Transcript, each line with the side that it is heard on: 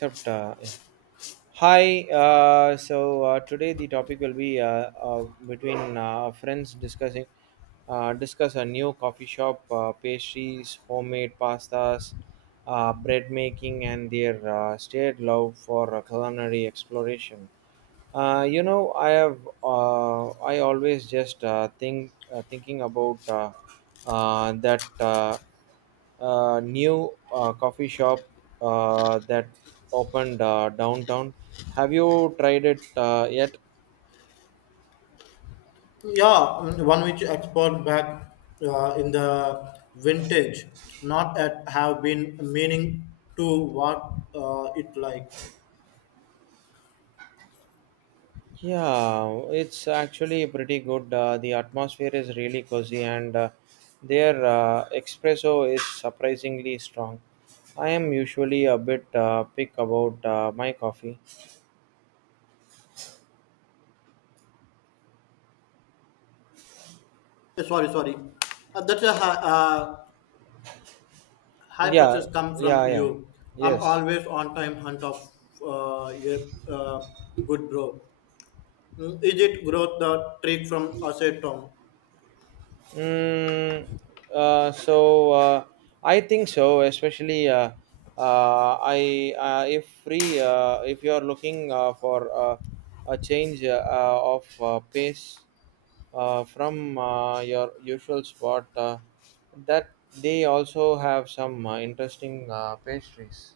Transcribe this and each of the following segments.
right: Yeah. Hi, today the topic will be between friends discussing discuss a new coffee shop, pastries, homemade pastas, bread making, and their shared love for culinary exploration. I have I always just thinking about that. New coffee shop that opened downtown. Have you tried it yet?
left: Yeah, one which export back in the vintage, not at have been meaning to what it like.
right: Yeah, it's actually pretty good. The atmosphere is really cozy, and their espresso is surprisingly strong. I am usually a bit pick about my coffee.
left: Sorry, sorry. That's a high, high
right: Yeah,
left: purchase come
right: yeah,
left: from
right: yeah.
left: you. I'm
right: Yes.
left: always on time hunt of a good bro. Mm, is it growth the trick from outside town?
right: Mm, uh, so uh, I think so, especially I if you are looking for a change of pace from your usual spot, that they also have some interesting pastries.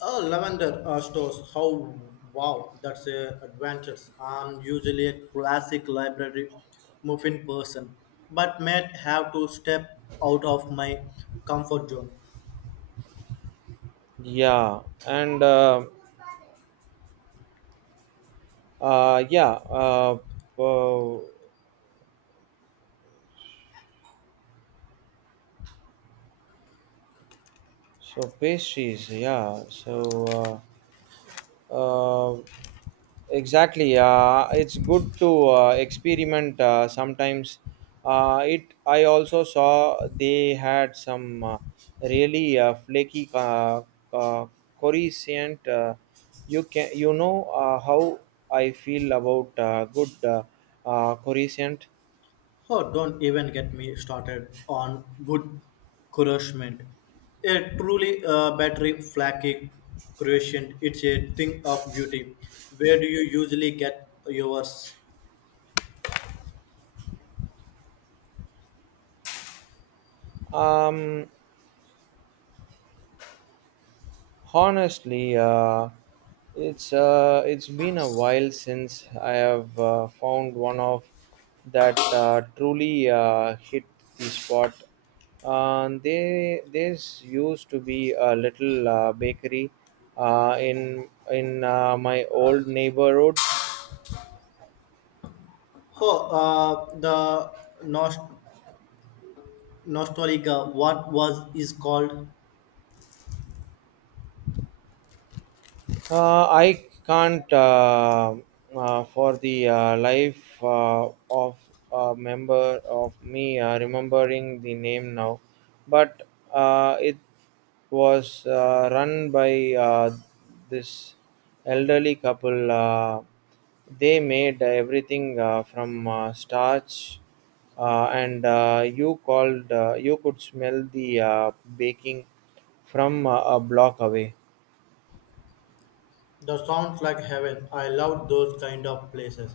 left: Oh, lavender stores. How wow, that's a advantage. I'm usually a classic library muffin person, but might have to step out of my comfort zone.
right: Yeah, and uh, uh, yeah, uh, uh, so pastries, Uh, exactly. It's good to experiment sometimes. It. I also saw they had some really flaky uh, coruscant. You can. You know how I feel about good coruscant.
left: Oh, don't even get me started on good nourishment. A truly battery flaky creation. It's a thing of beauty. Where do you usually get yours?
right: Um, Honestly, it's been a while since I have found one of that truly hit the spot. They this used to be a little bakery in my old neighborhood.
left: Oh, the North Nostalgia, what was is called.
right: I can't for the life of a member of me remembering the name now, but it was run by this elderly couple. They made everything from starch, and you called. You could smell the baking from a block away.
left: The sounds like heaven. I love those kind of places.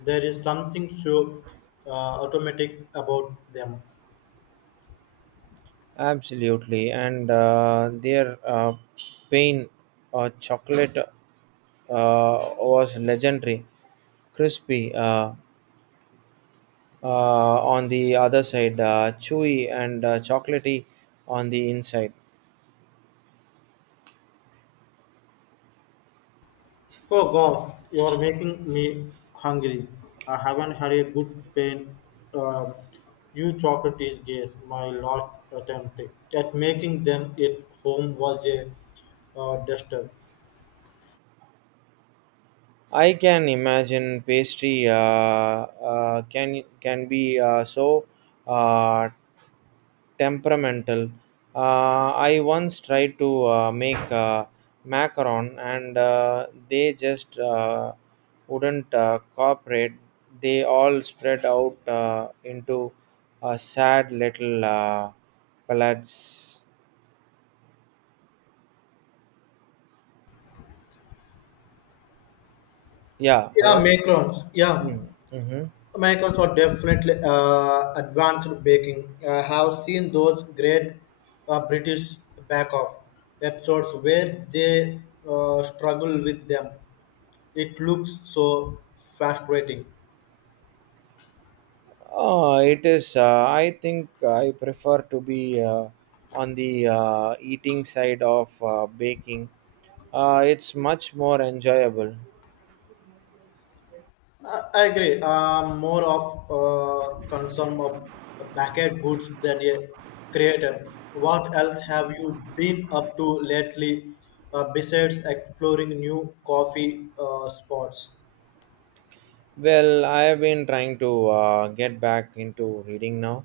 left: There is something so uh, automatic about them.
right: Absolutely, and their pain chocolate was legendary, crispy on the other side, chewy and chocolatey on the inside.
left: Oh God, you are making me hungry. I haven't had a good pain. Um, you chocolate is guess my last attempt at making them at home was a duster.
right: I can imagine pastry can be so uh, temperamental. I once tried to make macaron and they just wouldn't cooperate. They all spread out into a sad little pellets. Yeah,
left: Yeah,
right: hello?
left: macarons. Yeah,
right: Hmm. Mm-hmm.
left: Americans are definitely advanced baking. I have seen those great British back off episodes where they struggle with them. It looks so frustrating.
right: It is, I think I prefer to be on the eating side of baking. It's much more enjoyable.
left: I agree. I'm more of a concern of backend goods than a creator. What else have you been up to lately besides exploring new coffee spots?
right: Well, I have been trying to get back into reading now.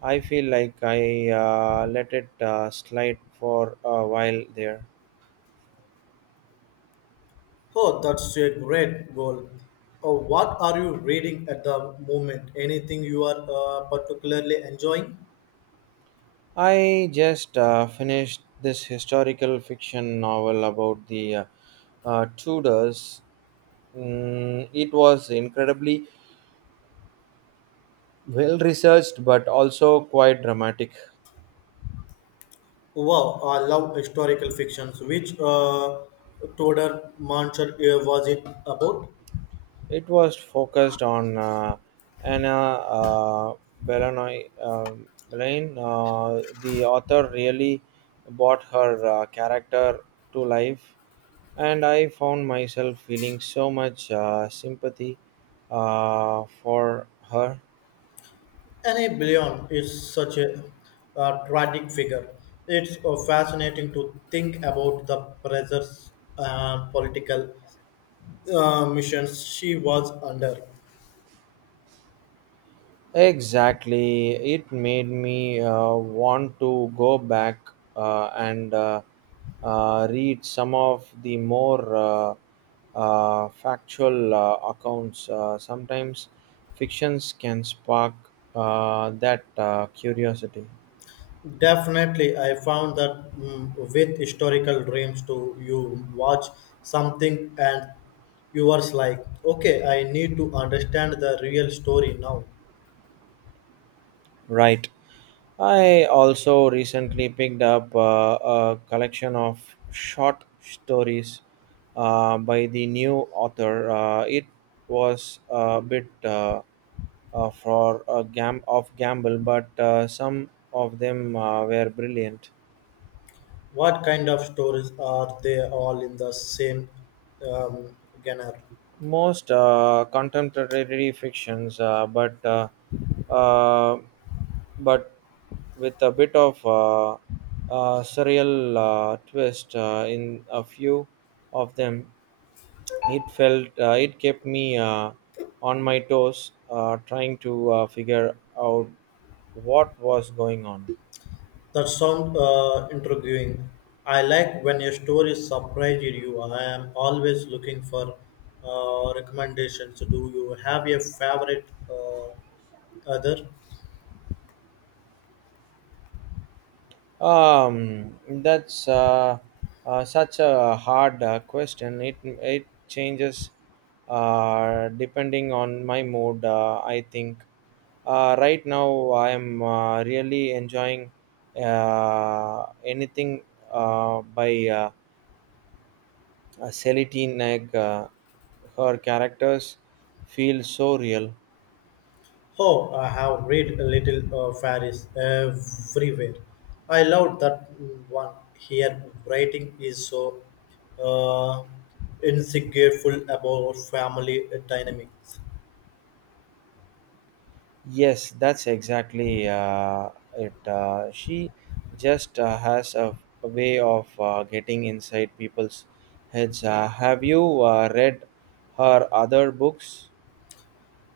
right: I feel like I let it slide for a while there.
left: Oh, that's a great goal. What are you reading at the moment? Anything you are particularly enjoying?
right: I just finished this historical fiction novel about the Tudors. Mm, it was incredibly well researched but also quite dramatic.
left: Wow, I love historical fictions. Which Tudor Manchur was it about?
right: It was focused on Anna Bellamy, Bellamy. The author really brought her character to life, and I found myself feeling so much sympathy for her.
left: Anne Bouillon is such a tragic figure. It's fascinating to think about the pressures and political missions she was under.
right: Exactly. It made me want to go back and read some of the more factual accounts. Sometimes fictions can spark that curiosity.
left: Definitely, I found that with historical dreams too, you watch something and you are like, okay, I need to understand the real story now.
right: Right. I also recently picked up a collection of short stories by the new author. It was a bit. For a gamble, but some of them were brilliant.
left: What kind of stories are they all in the same um, genre?
right: Most contemporary fictions, uh, but with a bit of surreal twist in a few of them, it kept me on my toes, trying to figure out what was going on.
left: That sound intriguing. I like when a story surprises you. I am always looking for recommendations. Do you have a favorite other?
right: That's such a hard question. It changes depending on my mood. I think right now I am really enjoying anything by Celine Nag. Her characters feel so real.
left: Oh, I have read a little fairies everywhere. I love that one. Here, writing is so uh, insecureful about family dynamics.
right: Yes, that's exactly it. She just has a way of getting inside people's heads. Have you read her other books?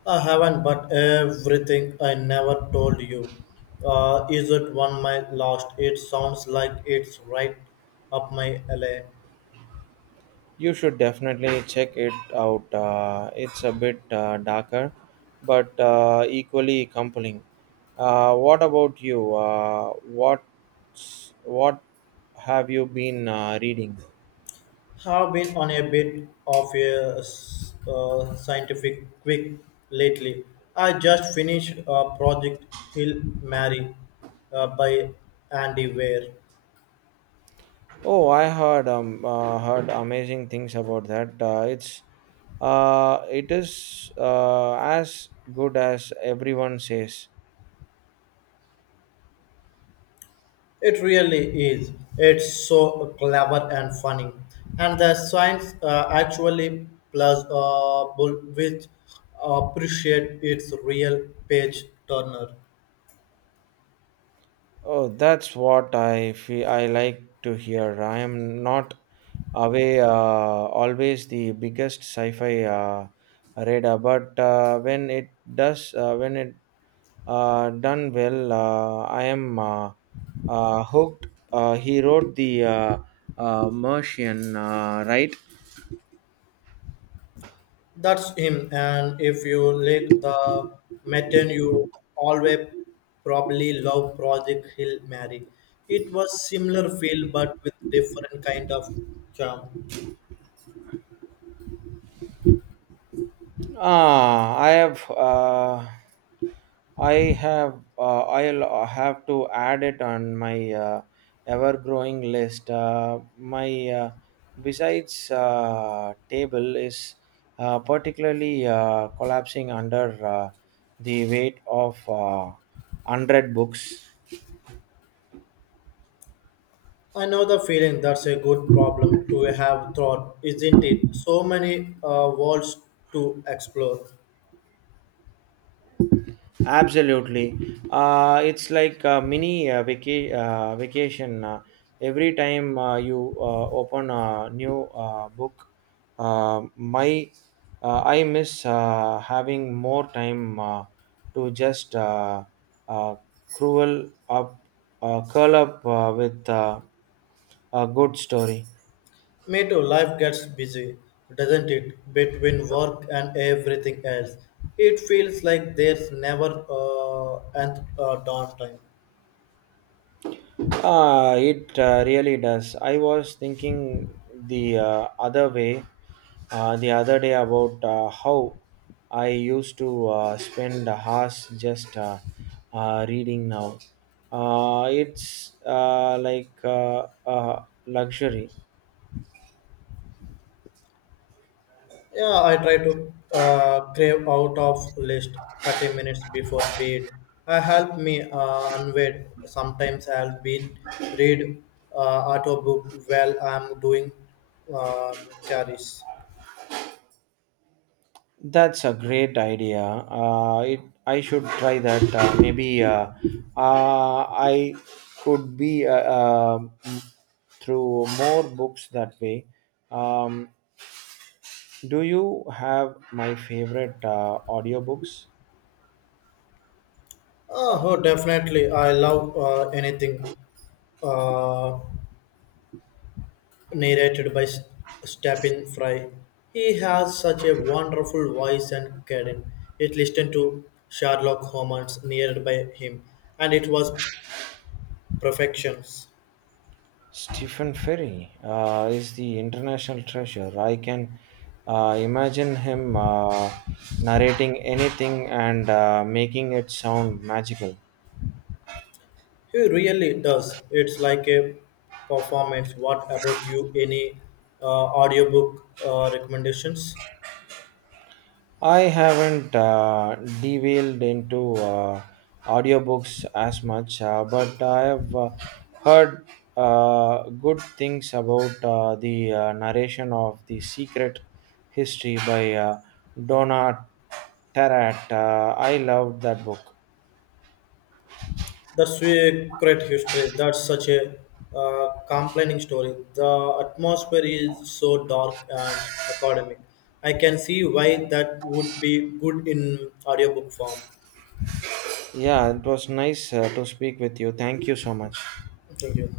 left: I haven't, but everything I never told you. Is it one my last? It sounds like it's right up my alley.
right: You should definitely check it out. It's a bit darker, but equally compelling. What about you? What have you been reading?
left: Have been on a bit of a scientific quick lately. I just finished Project Hill Mary by Andy Weir.
right: Oh, I heard heard amazing things about that. It is as good as everyone says.
left: It really is. It's so clever and funny. And the science actually plus which appreciate its real page turner.
right: Oh, that's what I feel I like to hear. I am not away always the biggest sci-fi radar, but when it does, when it done well, I am hooked. He wrote the Martian, right?
left: That's him. And if you lick the mutton, you always probably love Project Hill Mary. It was similar feel but with different kind of charm.
right: Ah, I have. I have I'll have to add it on my ever growing list. My besides table is particularly collapsing under the weight of 100 books.
left: I know the feeling. That's a good problem to have thought, isn't it? So many worlds to explore.
right: Absolutely. It's like a mini vacation. Every time you open a new book, my I miss having more time to just uh, cruel up, curl up with a good story.
left: Me too. Life gets busy, doesn't it? Between work and everything else, it feels like there's never end downtime.
right: Ah, it really does. I was thinking the the other day about how I used to spend hours just reading now. It's like luxury.
left: Yeah, I try to crave out of list 30 minutes before bed. I help me unwed. Sometimes I'll been read uh, audiobook while I'm doing carries.
right: That's a great idea. It I should try that. Maybe uh, I could be through more books that way. Um, Do you have my favorite audiobooks?
left: Oh, definitely. I love anything uh, narrated by Stephen Fry. He has such a wonderful voice and cadence. It listened to Sherlock Holmes narrated by him, and it was perfections.
right: Stephen Ferry is the international treasure. I can imagine him narrating anything and making it sound magical.
left: He really does. It's like a performance. What about you? Any audiobook recommendations?
right: I haven't delved into audiobooks as much, but I have heard good things about the narration of The Secret History by Donna Tartt. I loved that book.
left: The secret history. That's such a complaining story. The atmosphere is so dark and academic. I can see why that would be good in audiobook form.
right: Yeah, it was nice to speak with you. Thank you so much.
left: Thank you.